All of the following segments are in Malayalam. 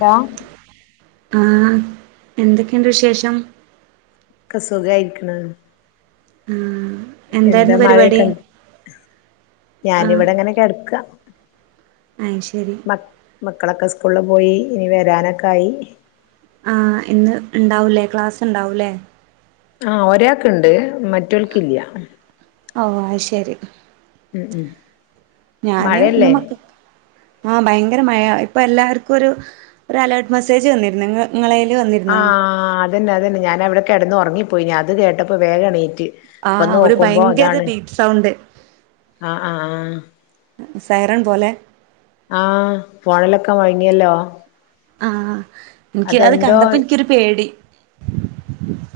ടാ ആഹ് എന്തൊക്കെയുണ്ട് വിശേഷം? ഒക്കെ സുഖായിരിക്ക്‌ണ് ആഹ് എന്താ എന്തായിരുന്നു മഴ പരിപാടി ഒക്കെണ്ട് ഞാനിവിടെങ്ങനെ കെടക്ക അഹ് ശരി മ മക്കളൊക്കെ സ്കൂളില് പോയി ഇനി വരാനൊക്കായി ആഹ് ഇന്ന് ഇണ്ടാവൂല്ലേ ക്ലാസ്സ് ഉണ്ടാവൂല്ലേ ആഹ് ഒരാക്ക്ണ്ട് മറ്റൊൽക്കില്ല ഔ അഹ് ശരി ഉം ഉം ഞാന് ഇന്ന് മഴയല്ലേ മക്കക്ക്‌ ആഹ് ഭയങ്കര മഴ ഇപ്പൊല്ലാവർക്കൊരു ഒരു അലേർട്ട് മെസ്സേജ് വന്നിരുന്നു നിങ്ങ നിങ്ങളെല് വന്നിരുന്നോ? ആഹ് അതന്നെ അതെന്നെ ഞാനവടെ കെടന്നൊറങ്ങിപ്പോയിനി അത് കേട്ടപ്പോ വേഗണീറ്റ് ആഹ് ഒരു ഭയങ്കര ബീറ്റ് സൗണ്ട് ആഹ് ആഹ് ആഹ് സൈറൺ പോലെ ആഹ് ഫോണിലൊക്കെ മൊഴങ്ങിയല്ലോ ആഹ് ഇൻക്ക് അത് കണ്ടപ്പോ ഇൻക്കൊരു പേടി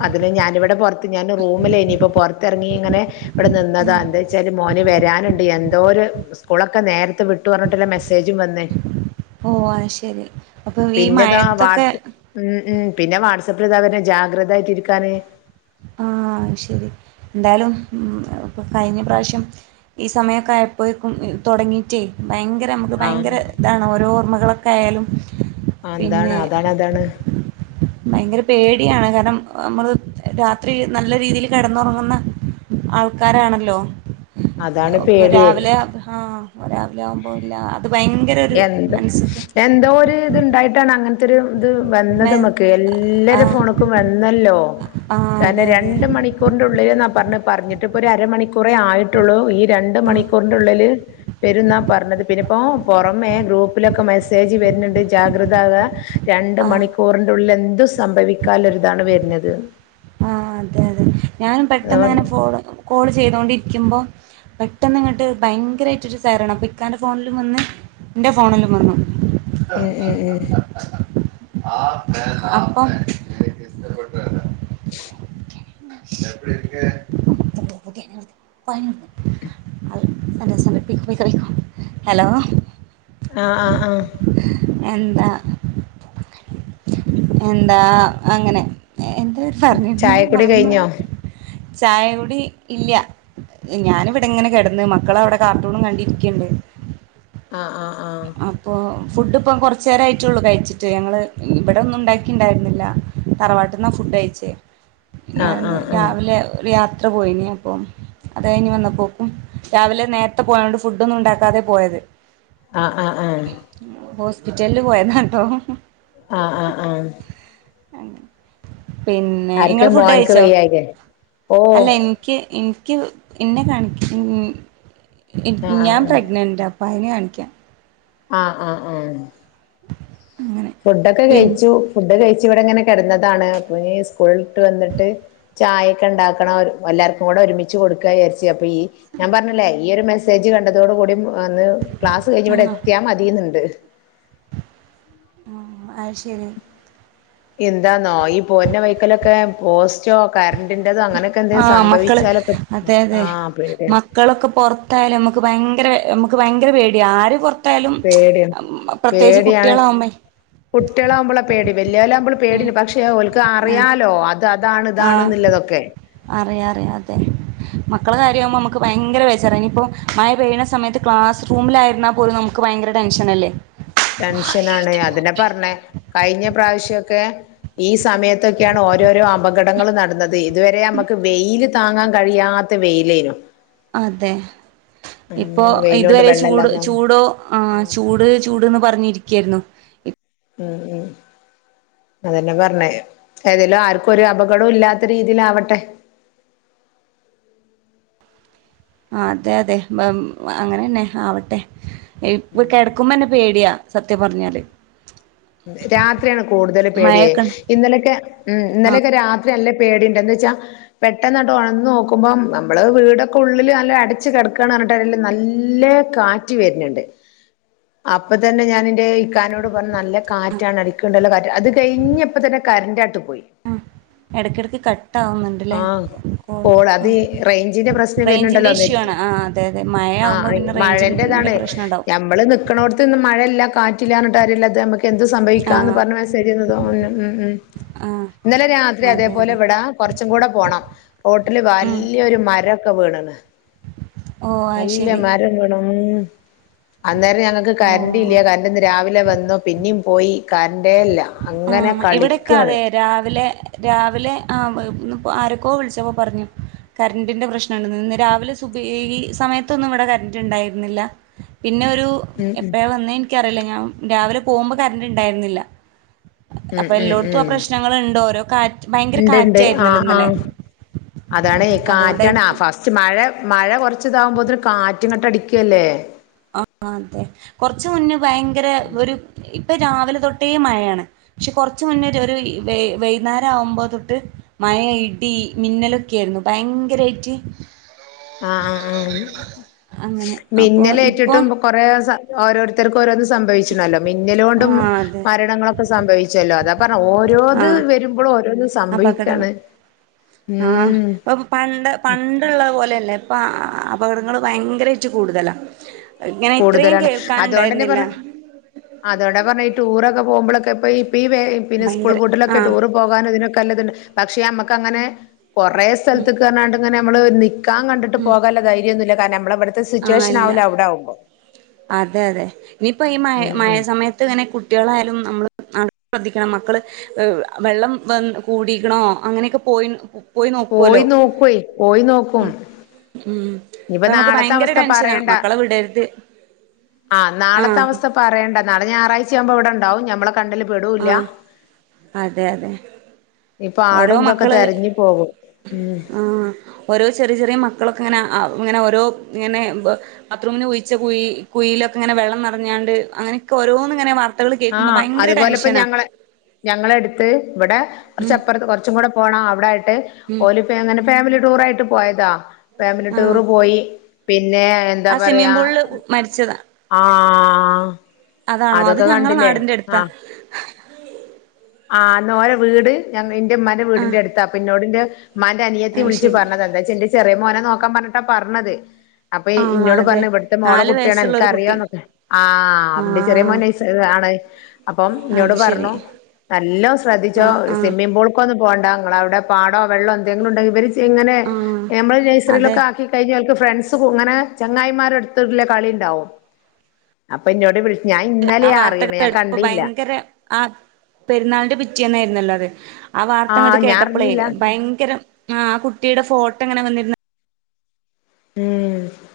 അതിന് ഞാനിവിടെ പൊർത്ത് ഞാന് റൂമിലേനി പ്പൊ ഞാന് പൊർത്തെർങ്ങി ഇങ്ങനെ ഇവടെ നിന്നതാ എന്തേച്ച് [unintelligible] മോന് വരാനുണ്ട് എന്തോര് സ്കൂളൊക്കെ നേരത്തെ വിട്ടു പറഞ്ഞിട്ട് മെസ്സേജും വന്ന് ഓഹ് അഹ് ശരി അപ്പൊ ഈ പിന്നെതാ മഴത്തൊക്കെ വാട്സ് ഉം ഉം പിന്നെ വാട്സആപ്പിൽ ഇതാ വര്ണ് ജാഗ്രതായിട്ടിരിക്കാന് ആഹ് അഹ് ശരി ന്തായാലും ഉം കഴിഞ്ഞ പ്രാവശ്യം ഈ സമയൊക്കെ ആയപ്പയേക്കും തൊടങ്ങീറ്റെ ഭയങ്കര അപ്പം നമുക്ക് ഭയങ്കര ആഹ് ഇതാണ് ഓരോ ഓർമ്മകളൊക്കെയാലും അതാണ് പിന്നെ അതാണ് അതാണ് ഭയങ്കര പേടിയാണ് കാരണം നമ്മള് ത്തിരി നല്ല രീതില് കെടന്നറങ്ങുന്ന ആൾക്കാരാണല്ലോ അതാണ് പ്പൊ പേടിയേ രാവിലെ ആഹ് രാവിലെ ആവുമ്പോ ഇല്ല അത് ഭയങ്കര ഭങ്കയര ഒരു മനസ്സ് എന്തോര് ഇത്ണ്ടായിട്ടാണ് അങ്ങനെ ത്തൊരു ഇത് വന്നത് മെ- നമുക്ക് ആ എല്ലരെ ഫോണ്ക്കും വന്നല്ലോ ആ കാരണം അതെ അതെ രണ്ട് മണി ക്കൂറിന്റെള്ളില്ന്നാ പർഞത് പറഞ്ഞിട്ട് ഇപ്പൊ ഒര് അര മണിക്കൂറെ ആയിട്ടുള്ളൂ ഈ രണ്ട് ആ മണിക്കൂർ ന്റെ ഉള്ളില് വെരുംന്നാ പറഞ്ഞത് പിന്നെപ്പോ പൊറമേ ഗ്രൂപ്പിലൊക്കെ മെസ്സേജ് വരുന്നുണ്ട് ജാഗ്രത ആക രണ്ട് ആ മണിക്കൂറിൻ്റെ ഉള്ളിൽ എന്തും സംഭവിക്കാല്ലൊരിതാണ് വെര്ന്നത് ആഹ് അതെതെ ഞാനും അതാ പെട്ടെന്ന്ങ്ങനെ പറഞ്ഞെ ഫോള് കോള് ചെയ്തോണ്ടിരിക്കുമ്പോ പെട്ടെന്ന് ഇങ്ങട്ട് ഭയങ്കരായിട്ട് ഒരു സൈറൺ അപ്പൊ ഇക്കാന്റെ ഫോണിലും വന്ന് ന്റെ ഫോണിലും വന്നു ഉം ഉം ഉം അപ്പം ഹലോ ആഹ് ആഹ് ആഹ് എന്താ എന്താ അങ്ങനെ എന്ത പറഞ്ഞിരുന്ന് ചായക്കുടി മറന്നു കഴിഞ്ഞോ പോയി ചായ കുടി ഇല്ല ഞാനിവിടെങ്ങനെ കെടന്ന് മക്കളവടെ കാർട്ടൂണും കണ്ടിരിക്ക്ണ്ട് ആഹ് ആഹ് ആ ആഹ് ഇപ്പോ ഫുഡ് ഇപ്പം കൊറച്ച് നേരായിട്ടുള്ളൂ കഴിച്ചിട്ട് ഞങ്ങള് ഇവിടോന്നും ഉണ്ടാക്കീണ്ടായിരുന്നില്ല തറവാട്ടിന്നാ ഫുഡ് കഴിച്ചേ ആഹ് ഞാനിന്ന് ആഹ് ആഹ് രാവിലെ ഒരു യാത്ര പോയിന്നെ അപ്പൊ അത് കഴിഞ്ഞ് വന്നപോക്കും രാവിലെ നേരത്തെ പോയതൊണ്ട് ഫുഡ്ന്നും ണ്ടാക്കാതെ പോയത് ആഹ് ആഹ് ആഹ് ഹോസ്പിറ്റലില് പോയതാട്ടോ ആഹ് ആഹ് ആഹ് പിന്നെ ആർക്ക് നിങ്ങള് ഫുഡ് മോൻക്ക് കഴിച്ചോ? വയ്യായികേ ഓ അല്ല എനിക്ക് എനിക്ക് എന്നെ കാണിക്ക ആഹ് ഞാൻ ആഹ് പ്രഗ്നൻ്റാ വയറിനെ കാണിക്കാൻ ആഹ് ആഹ് ആഹ് അങ്ങനെ ഫുഡൊക്കെ പിൻ കഴിച്ചു ഫുഡ് കഴിച്ചു ഇവിടെ ഇങ്ങനെ കിടന്നതാണ് അപ്പൊ ഇ സ്കൂളട്ട് വന്നിട്ട് ചായൊക്കെ ഉണ്ടാക്കണം എല്ലാവർക്കും കൂടെ ഒരുമിച്ച് കൊടുക്കുക വിചാരിച്ച് ച്ച് അപ്പ ഈ ഞാൻ പറഞ്ഞല്ലേ ഈ ഒരു മെസ്സേജ് കണ്ടതോട്കൂടി വന്ന് ക്ലാസ് കഴിഞ്ഞ് ഇവിടെ ആണോ എത്തിയാൽ മതിയെന്നുണ്ട് ആഹ് അത് ശരി എന്താന്നോ ഈ പോന്ന വൈക്കലൊക്കെ പോസ്റ്റോ കറൻ്റിൻ്റെതോ അങ്ങനെ ആഹ് മക്കള് അതെ അതെ ആഹ് പേടിയാണ് മക്കളൊക്കെ പുറത്ത് ത്തായാലും നമുക്ക് ഭയങ്കര നമുക്ക് ഭയങ്കര പേടിയാ ആരും പുറ ത്തയാലും പേടിയാണ് പ്രത്യേകിച്ച് കുട്ടികളാവുമ്പോ കുട്ടികളാകുമ്പള പേടി വല്യാലാവുമ്പോൾ പേടി ഉം ഉണ്ട് പക്ഷെ പക്ഷേ ഓൽക്ക് ആഹ് അറിയാലോ അത് അതാണ് ഇതാണ്ന്നുള്ളതൊക്കെ അറിയ അറിയ അതെ മക്കള കാര്യമാവുമ്പോ നമുക്ക് ഭയങ്കര ബെജാറാ ഇനിയിപ്പോ മഴ പെയ്യുന്ന സമയത്ത് ക്ലാസ് റൂമിലായിരുന്ന പോലും നമുക്ക് ഭയങ്കര ടെൻഷൻ അല്ലേ ടെൻഷനാണ് അതിനെ പറഞ്ഞേ കഴിഞ്ഞ പ്രാവശ്യക്കെ ഈ സമയത്തൊക്കെയാണ് ഓരോരോ അപകടങ്ങൾ നടന്നത് ഇതുവരെ നമുക്ക് വെയില് താങ്ങാൻ കഴിയാ ത്ത വെയിലരുന്നു അതെ ഇപ്പോ വെയിലോണ്ട് ഇതുവരെ ചൂട് വെള്ളല്ലാതെ ഉം ചൂടോ ആ ചൂട് ചൂട്ന്ന് പറഞ്ഞിരിക്കുകയായിരുന്നു ഉം ഉം അതന്നെ പറഞ്ഞ ഏതേലും ആർക്കും ഒരു അപകടവും ഇല്ലാത്ത രീതിൽ ആവട്ടെ ആ അതെ അതെ അങ്ങനെന്നെ ആവട്ടെ കിടക്കുമ്പോന്നെ പേടിയാ സത്യം പറഞ്ഞാല് രാത്രിയാണ് കൂടുതൽ പേടിയെ മഴയൊക്കെണ്ട് ഇന്നലൊക്കെ ഉം ഇന്നലൊക്കെ രാത്രി നല്ലേ പേടിണ്ട് എന്ന് വെച്ചാ പെട്ടെന്നത് ഉണന്ന് നോക്കുമ്പം നമ്മൾ വീടൊക്കെ ഉള്ളിൽ നല്ലാം അടച്ച് കിടക്കുകയാണ് പറഞ്ഞിട്ടും നല്ല കാറ്റ് വരുന്നുണ്ട്. അപ്പൊ തന്നെ ഞാന എന്റെ ഈക്കാനോട് പറഞ് നല്ല കാറ്റാണ്, അടിക്ണ്ടല്ലോ കാറ്റ്. അത് കഴിഞ്ഞപ്പോ തന്നെ കറന്റ് അങ്ങോട്ട്‌ പോയി. ഇടയ്ക്കിടയ്ക്ക് കട്ട ആവുന്നുണ്ട്. ആഹ് കോൾ അത് റേഞ്ചിന്റെ പ്രശ്നം റേഞ്ചിന്റെ വരുന്നുണ്ടല്ലോ? ഇഷ്യൂ ആണ് ആ അതെ അതെ മഴ ആവുമ്പോ ആഹ്, പിന്നെ റേഞ്ചിന്റെ മഴൻ്റേതാണ്. പ്രശ്നം ഉണ്ടാവും ഞമ്മള് നിക്കണോട്ത് ന്ന് മഴല്ല, കാറ്റില്ല പറഞ്ഞിട്ട് കാര്യം ഇല്ലാത്ത നമ്മക്ക് എന്ത് സംഭവിക്കാ ആ എന്ന് പറഞ്ഞ മെസേജ്ന്ന് തോന്നുന്നു. ഉം, ഉം ആ ഇന്നലെ രാത്രി അതേ അതെ പോലെ അതെ ഇവിട. കുറച്ചും കൂടെ പോണം, റോട്ടില് ഉം വലിയ ഒരു മരൊക്കെ വീണ്ക്ക്ണ്. ഓ അത് നല്ല ശരി മരം വീണുന്ന്. അന്നേരം ഞങ്ങൾക്ക് കറൻ്റ് ഓ ഇല്ല കറണ്ട് ഒന്ന് രാവിലെ വന്ന്. പിന്നെയും പോയി കറൻ്റേ ഇല്ല. അങ്ങനെ ആഹ്, ഇവിടെയൊക്കെ കളിക്കാണ് അതെ രാവിലെ രാവിലെ ആഹ്, ഇന്ന് ഇപ്പോ ആരൊക്കോ വിളിച്ചപ്പോ പറഞ്ഞു. കറൻ്റിൻ്റെ പ്രശ്നമുണ്ട്. ഇന്ന് രാവിലെ സുബി ഈ സമയത്തൊന്നും ഇവിടെ കറന്റ് ഉണ്ടായിരുന്നില്ല. പിന്നെ, ഒരു ഉം ഉം എപ്പോഴാ വന്ന എനിക്കറിയില്ല ഞാൻ രാവിലെ പോകുമ്പോൾ കറണ്ട് ഉണ്ടായിരുന്നില്ല. ഉം, അപ്പൊ ഉം, എല്ലോടത്തും ആ ഉം. പ്രശ്നങ്ങൾ ഉണ്ട് ഓരോ കാറ്റ് ഭയങ്കര ഉണ്ട്, ഉണ്ട് കാറ്റായിരുന്നല്ലോ ആഹ്, ഇന്നലെ ആഹ് അതാണ്, കാറ്റാണ് ആഹ് അതുകൊണ്ടായിരിക്കും ഫസ്റ്റ്. മഴ, മഴ കുറച്ച ഇതാവുമ്പോത്തിന് കാറ്റുങ്ങട്ട് അടിക്കല്ലേ? ആഹ്, അതെ. കുറച്ച് മുന്നേ ഭയങ്കര ഒരു ഇപ്പൊ, രാവിലെ തൊട്ടേ മഴയാണ്. പക്ഷെ, കുറച്ച് മുന്നേ ഒരു വൈ വൈകുന്നേരം ആവുമ്പോ തൊട്ട് മഴ, ഇടി മിന്നലൊക്കെ ആയിരുന്നു ഭയങ്കരായിട്ട് ആഹ്, ആഹ്, ആഹ് അങ്ങനെ അപ്പോ മിന്നൽ ഇപ്പൊ ഏറ്റിട്ടും. കൊറേ ഓരോരുത്തർക്കും ഓരോന്ന് സംഭവിച്ചിണല്ലോ. മിന്നൽ കൊണ്ടും ആഹ് അതെ മരണങ്ങളൊക്ക സംഭവിച്ചല്ലോ. അത ഓരോത് ആഹ് വരുമ്പോഴും ഓരോന്ന് അപകടങ്ങൾ സംഭവിക്കാണ്. ആഹ് ഉം ഇപ്പൊ പണ്ട്, പണ്ടുള്ളത് പോലെയല്ല. ഇപ്പ അപകടങ്ങള് ഭയങ്കരായിട്ട് കൂടുതലാ. ഇങ്ങനെ ഇത്രയും കൂടുതലാണ് കേൾക്കാൻ ഉണ്ടായിരുന്നില്ല. അത് കൊണ്ട പറഞ്ഞെ, ഈ ടൂറൊക്കെ പോകുമ്പളൊക്കെ പ്പോ ഇപ്പ, ബേ പിന്നെ സ്കൂൾ ഭയങ്കര പൂട്ട ലൊക്കെ ആഹ് ടൂർ പോകാനും ഇതിനൊക്കെല്ലതുണ്ട്. പക്ഷെ, നമുക്ക് അങ്ങനെ കൊറെ സ്ഥലത്ത് ക്ക് അറിഞ്ഞാണ്ട് നമ്മള്, നിക് നിൽക്കാൻ കണ്ടിട്ട് പോകാൻള്ള ധൈര്യൊന്നുല്ല. കാരണം നമ്മളെ ഇ വിട്ത്തെ ആഹ് സിറ്റുവേഷൻ ആവൂല ഇല്ല അവിടെ ആകുമ്പോ? അതെ, അതെ ഇനിയിപ്പോ ഈ മഴ, ഉം മഴ ഉം സമയത്ത് ത്ത്ങ്ങനെ കുട്ടികളായാലും, നമ്മൾ നല്ലോണം ശ്രദ്ധിക്കണം മക്കൾ വെള്ളം വ കൂടിക്കണോ? അങ്ങനെയൊക്കെ പോയി നോക്കുവല്ലോ പോയി നോക്കുവെ, പോയി നോക്കും. ഉം, അപ്പ ഇനിപ്പ നമുക്ക് നാളത്തെ ഭയങ്കര അവസ്ഥ ടെൻഷനാ പറയണ്ട മക്കളെ വിടരുത്. ആഹ്, നാളത്തെ അവസ്ഥ പറയണ്ട. നാളെ ഞായറാഴ്ച ആവുമ്പോ ഇവിടെണ്ടാവും ഞമ്മള കണ്ണിൽ പെടൂല്ല. ആഹ് അതെ അതെ ഈ, ഓരോ പാടും തൊക്കെ മക്കള് തെരഞ്ഞു പോകും. ഉം ആഹ് ഓരോ ചെറിയ, ചെറിയ മക്കളൊക്കെ ഇങ്ങനെ, ആഹ്, ഇങ്ങനെ ഓരോ ഇങ്ങനെ ബ്. ബാത്‌റൂമിന് കുഴിച്ച കുഴി, കുഴയി ലൊക്കെങ്ങനെ വെള്ളം നിറഞ്ഞാണ്ട്, അങ്ങനെയൊക്ക, ഓരോന്ന് ഇങ്ങനെ വാർത്ത ആഹ്, അതുപോലെ ഇപ്പ ഞങ്ങളെ ഞങ്ങളെ എടുത്ത് ഇവിടെ ഉം കുറച്ചപ്പുറത്ത് കുറച്ചും കൂടെ പോണം. അവിടെ ആയിട്ട് ഉം ഓൽ അങ്ങനെ, ഫാമിലി ടൂർ ആയിട്ട് പോയതാ ഫാമിലി ടൂർ ആഹ് പോയി. പിന്നെ, എന്താ ആ പറയാ, സ്വിമ്മിംഗ് പൂളില് മരിച്ചതാ ആഹ് അതാണോ, അത് അത്, അതൊക്കെ ഞങ്ങളെ കണ്ടില്ലേ നാടിന്റെ അടുത്താ. ആഹ് ആഹ് ഇന്നാ ഓരെ വീട് ഇന്റെ ഇമ്മാന്റെ വീടിന്റെ ആഹ് അടുത്താ. അപ്പൊ ഇന്നോട് ഇന്റെ ഇമ്മാന്റെ അനിയത്തി അത് വിളിച്ചു ശരി പറഞ്ഞതാ. എന്തോയ്ച്ചാ ഇന്റെ ചെറിയ മോനെ നോക്കാ പറഞ്ഞിട്ട പറഞ്ഞത്. അപ്പൊ ആഹ് ഇന്നോട് അതെ പറഞ്ഞു ഇവിട്ത്തെ മോളെ നാല് കുട്ടിയാണ്. വയസ്സുള്ള ഒരു കുട്ടി അൻക്കറിയോന്നൊക്കെ. ആഹ് ഇന്റെ ചെറിയ ആഹ് മോന്റെ ആണ്. അപ്പം ഇന്നോട് അത് ശരി പറഞ്ഞു. നല്ലോം ശ്രദ്ധിച്ചോ ആഹ് ആഹ് സ്വിമ്മിംഗ് പൂൾ - - ക്കൊ ഒന്നും പോണ്ട. ഇങ്ങളെ അവിടെ പാടോ വെള്ളോ എന്തെങ്കിലും ഉണ്ടെങ്കിൽ ഇവര് ഇങ്ങനെ ആഹ് നമ്മൾ അതെ നേഴ്സറിലൊക്കെ ആക്കി കഴിഞ്ഞോൽക്ക് ഫ്രണ്ട്സ് ഇങ്ങനെ ചങ്ങായിമാരട്ത്തുള്ള കളിണ്ടാവും. അപ്പൊ എന്നോട് വിളിച്ചു ഞാൻ ആ ഇന്നലെയാ വാർത്തകൾ അറിണ് ഞാൻ കേട്ടപ്പോ കണ്ടില്ല. ഭയങ്കര ആ പെരുന്നാളിന്റെ പിറ്റേന്ന്ന്നായിരുന്നല്ലോ അത്. ആ വാർത്ത ഇങ്ങട്ട് ആഹ് ഞാൻ കേട്ടപ്പളേ അറിഞ്ഞില്ല ഭയങ്കരം ആ കുട്ടിയുടെ ഫോട്ടോ ഉങ്ങനെ വന്നിരുന്ന ഉം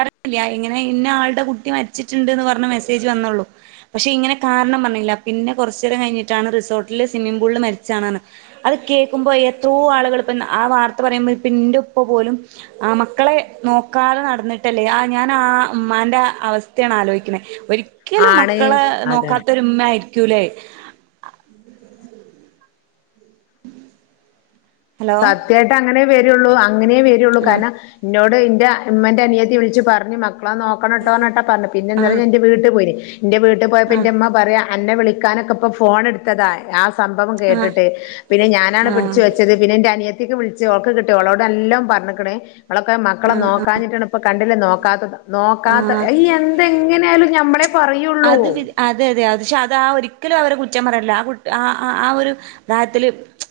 അറിഞ്ഞില്ല. ഇങ്ങനെ ഇന്ന ആളുടെ കുട്ടി മരിച്ചിട്ടുണ്ട്ന്ന് പറഞ് മെസ്സേജ് വന്നോള്ളൂ. പക്ഷെ ഇങ്ങനെ കാരണം പറഞ്ഞില്ല. പിന്നെ കൊറ്ച്ചേരം കഴിഞ്ഞിട്ടാണ് റിസോർട്ടില് സ്വിമ്മിംഗ് പൂളിൽ മരിച്ചാണ്ന്ന്. അത് കേൾക്കുമ്പോ എത്രാം ആളുകൾ ഇപ്പ ആ വാർത്ത പറയുമ്പോ ഇപ്പോ ഇന്റെ ഇപ്പ പോലും. ആ മക്കളെ നോക്കാതെ നടന്നിട്ട് ട്ടല്ലേ. ആ ഞാൻ ആ ഉമ്മാന്റെ അവസ്ഥയാണ് ആലോചിക്ക്ണെ. ഒരിക്കലും ആണ് മക്കളെ അതാണ് നോക്കാത്ത ഇമ്മ ആയിരിക്കൂല അയ് ഹലോ സത്യായിട്ട് അങ്ങനെേ വരുള്ളൂ അങ്ങനേ വരുള്ളൂ ആഹ് കാരണം ഇന്നോട് ഇന്റെ ഇമ്മന്റെ അനിയത്തി വിളിച്ച് പറഞ് മക്കളെ നോക്കണം. നോക്കണംട്ടോ ന്നേ. അറ്ഞ്ഞട്ട പറഞ്ഞെ. പിന്നെ ന്നെലെ ആഹ് ഞാൻ ന്റെ വീട്ടിൽ പോയീനി ന്റെ വീട്ടിൽ പോയപ്പോ ന്റെ മ്മ പറയാ അന്നെ വിളിക്കാനൊക്കെ ഇപ്പൊ ഫോൺ എടുത്തതാ ആ സംഭവം ആഹ് ആഹ് കേട്ടിട്ട് പിന്നെ ഞാനാണ് ആഹ് പിടിച്ച് വെച്ചത് പിന്നെ ഇന്റെ അനിയത്തിക്ക് വിളിച്ച് ഓക്ക് കിട്ടി ഓളോട് നല്ലം പറഞ്ഞ്ക്ക്ണ് അവളൊക്കെ മക്കളെ ആഹ് നോക്കാഞ്ഞിട്ടാണ് ഇപ്പ കണ്ടില്ലേ നോക്കാത്തത് ആഹ് നോക്കാത്ത ആഹ് അയ്യ. എങ്ങനെയാലും നഞമ്മുടെ അത് അതെ അതെ അ പക്ഷെ അത ആ ഒരിക്കലും അവരെ കുറ്റ പററല്ല ആ കുട്ട ആ ആ ഒരു അതായഹത്തില്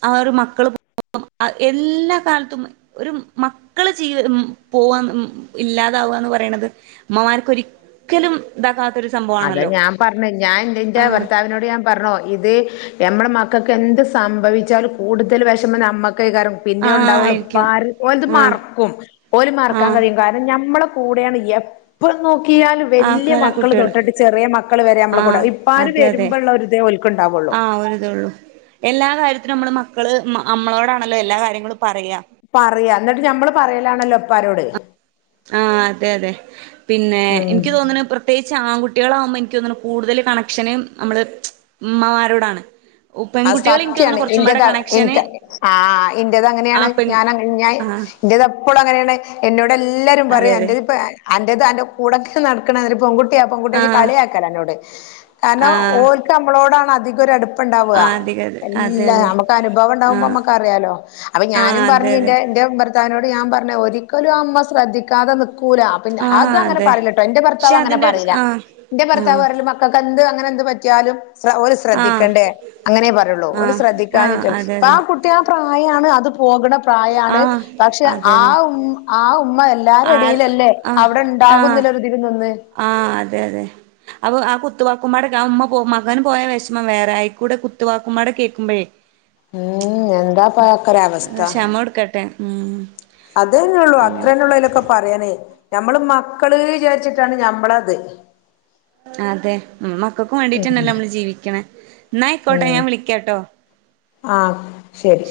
ആ ഒരു മക്കള് പോം എല്ലാ കാലത്തും ഒരു മക്കള് ജീ ഉം പോവാ ഉ ഇല്ലാതാവാന്ന് പറയണത്. അമ്മ്മാർക്ക് ഒരിക്കലും ഇതാക്കാത്തൊരു അത സംഭവാണല്ലോ ഞാൻ പറഞ്ഞെ. ഞാൻ എന്റെ ആഹ് ഭർത്താവിനോട് ഞാൻ പറഞ്ഞോ ഇത് ഞമ്മടെ മക്കൾക്ക് എന്ത് സംഭവിച്ചാലും കൂടുതൽ വിഷം അമ്മക്കൈ കാരം. പിന്നെ ആഹ് ഉണ്ടായിള്ളക പ്പ ആയിരിക്കും ഓത് ആഹ് മറക്കും ഓല മറക്കാൻ ആഹ് കഴിയും ഞമ്മള കൂടെയാണ് എപ്പ നോക്കിയാലും വലിയ ആക്കാര മക്കൾ കുട്ടികള് തൊപ ചെറിയ മക്കള് വരെ നമ്മളെ കൂടെ. ആഹ് ഇപ്പാര് വരുമ്പ ഇള്ള ഒര് ഇതെ ഓൽക്ക് ഇണ്ടാവൊള്ളൂ. ഒര് ഇതൊെള്ളു. എല്ലാ കാര്യത്തിും നമ്മള് മക്കള് നമ്മളോടാണല്ലോ എല്ലാ കാര്യങ്ങളും പറയ. പറ്യ. ഇന്നട്ട് ഞമ്മള് പറയലാണല്ലൊ ഇപ്പാരോട്. ആ അതെ അതെ. പിന്നെ ഉം ഇൻക്ക് തോന്ന്ണെ പ്രി പ്രത്യേകിച്ച് ആൺകുട്ട്യേളാവുമ്പം എനിക്ക് തോന്ന്ണ് കൂടുതല് കണക്ഷന് നമ്മള് ഉമ്മമാരോടാണ്. അ പെൺകുട്ടികൾ എനിക്ക് സത്യാണ്. തോന്നുന്നു കുറച്ചും പാടെ ഇന്റത കണക്ഷന് ഇൻക്. ആ ഇന്റേത് ആ അങ്ങനേണ്. പെൺ ഞാൻ അങ്ങനെ ആഹ് ഇന്റെത് എപ്പളും അങ്ങനേണ്. ഇന്നോട് എല്ലാരും അതെ പറയും അതെ അന്റഹ്പ്പ - - അന്റെേത് അന്റെ കൂടെക്കെ നടക്ക്ണ ഒരു പെൺക്കു കുട്ട്യ. പെങ്കുട്ട്യച്ച് ആഹ് കളിയാക്കല ഇന്നോട്. കാരണം ആഹ് ഓൽക്ക് നമ്മളോടാണ് അധികം ഒര് അടുപ്പം ഇണ്ടാവ. ആഹ് അധിക അതെ എല്ല. അതെ നമ്മുക്ക് അനുഭവം ഇണ്ടാവുമ്പോ നമ്മക്ക് അറിയാലോ. അപ്പൊ ഞാനും പറഞ്ഞു അതെ എറെ എന്റെ ഭർ ഇക്കാനോട് ഞാൻ പറഞ്ഞു ഒരിക്കലും അമ്മ ശ്രദ്ധിക്കാതെ നി കൂല. അ ആഹ് അത് ആഹ് അങ്ങനെ അതെ അതെ ആഹ് അതെ പറീലട്ടൊ. ഇന്റെ പക്ഷെ ഭർത്താവ് അങ്ങനെ അതിന്റെ പറീല. ആഹ് ഇന്റെ ഭർത്താവ് ആഹ് ക്കെ എന്ത് അങ്ങനെ എന്ത് പറ്റ്യാലും ഓല് ആഹ് ശ്രദ്ധിക്കണ്ടേ. അങ്ങനെ പറയൊള്ളൂ. ഓല് ആഹ് ആഹ് ശ്രദ്ധിക്കാഞ്ഞിട്ട. അതെ ഇപ്പ ആ അതെ കുട്ടി ആ പ്രായാണ് അത് പോക്ണ പ്രായാണ് ആഹ് പക്ഷെ അതെ അതെ ആഹ് ഉമ്മ ആഹ് ഉമ്മ എല്ല എല്ലാരും ആ എടീലല്ലെ ആഹ് അവ്ടെ ആഹ് ഉണ്ടാകുന്നില്ല ഒര്തില് നിന്ന് ആഹ് അതെ അതെ അപ്പൊ ആഹ് കുത്തുവാക്കുമാടെ ആഹ് ഉമ്മ പോ മകന് പോയ വെഷ്മം വേറെ അയ്ക്കുടെ കുത്തുവാക്കുമ്മാടെ കേക്കുമ്പഴെ ഉ ഉം എന്താപ്പൊ അതൊക്കരവസ്ഥ നോട്കട്ടെ ഉം അത് തന്നെ ഒള്ളു അങ്ങനെ അത്രന്നൊള്ളു അയിലൊക്ക പറയാനെ ഞമ്മള് മക്കള് വിചാരിച്ചിട്ടാണ് ഞമ്മളത് അതെ ഉം മക്കക്കു വേണ്ടീട്ടന്നല്ലെ ഉം നമ്മള് ജീവിക്ക്ണെ ഇന്ന അയ്ക്കോട്ടെ ഉം ഞാൻ വിളിക്കാട്ടൊ ആഹ് ശരി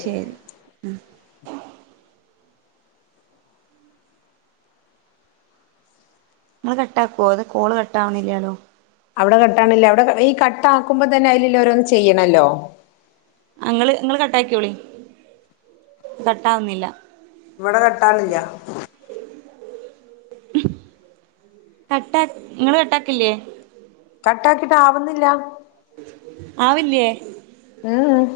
ഇങ്ങൾ കട്ടാക്കോ അതൊ കോൾ കട്ടാവുന്നില്ല്യാലൊ അവ്ടെ കട്ടാണില്ല അവ്ടെ ഈ കട്ടാക്കുമ്പൊ തന്നെ അയിലല്ല ഓരോന്നും ചെയ്യ്ണല്ലൊ ഇങ്ങള് ഇങ്ങള് കട്ടാക്ക്യോളിം കട്ടാവുന്നില്ല ഇവ്ടെ കട്ടാനില്ല കട്ടാ ഇങ്ങള് കട്ടാക്കില്ലേ കട്ടാക്കീട്ട് ആവുന്നില്ല ആവില്ലേ ഉം ഉം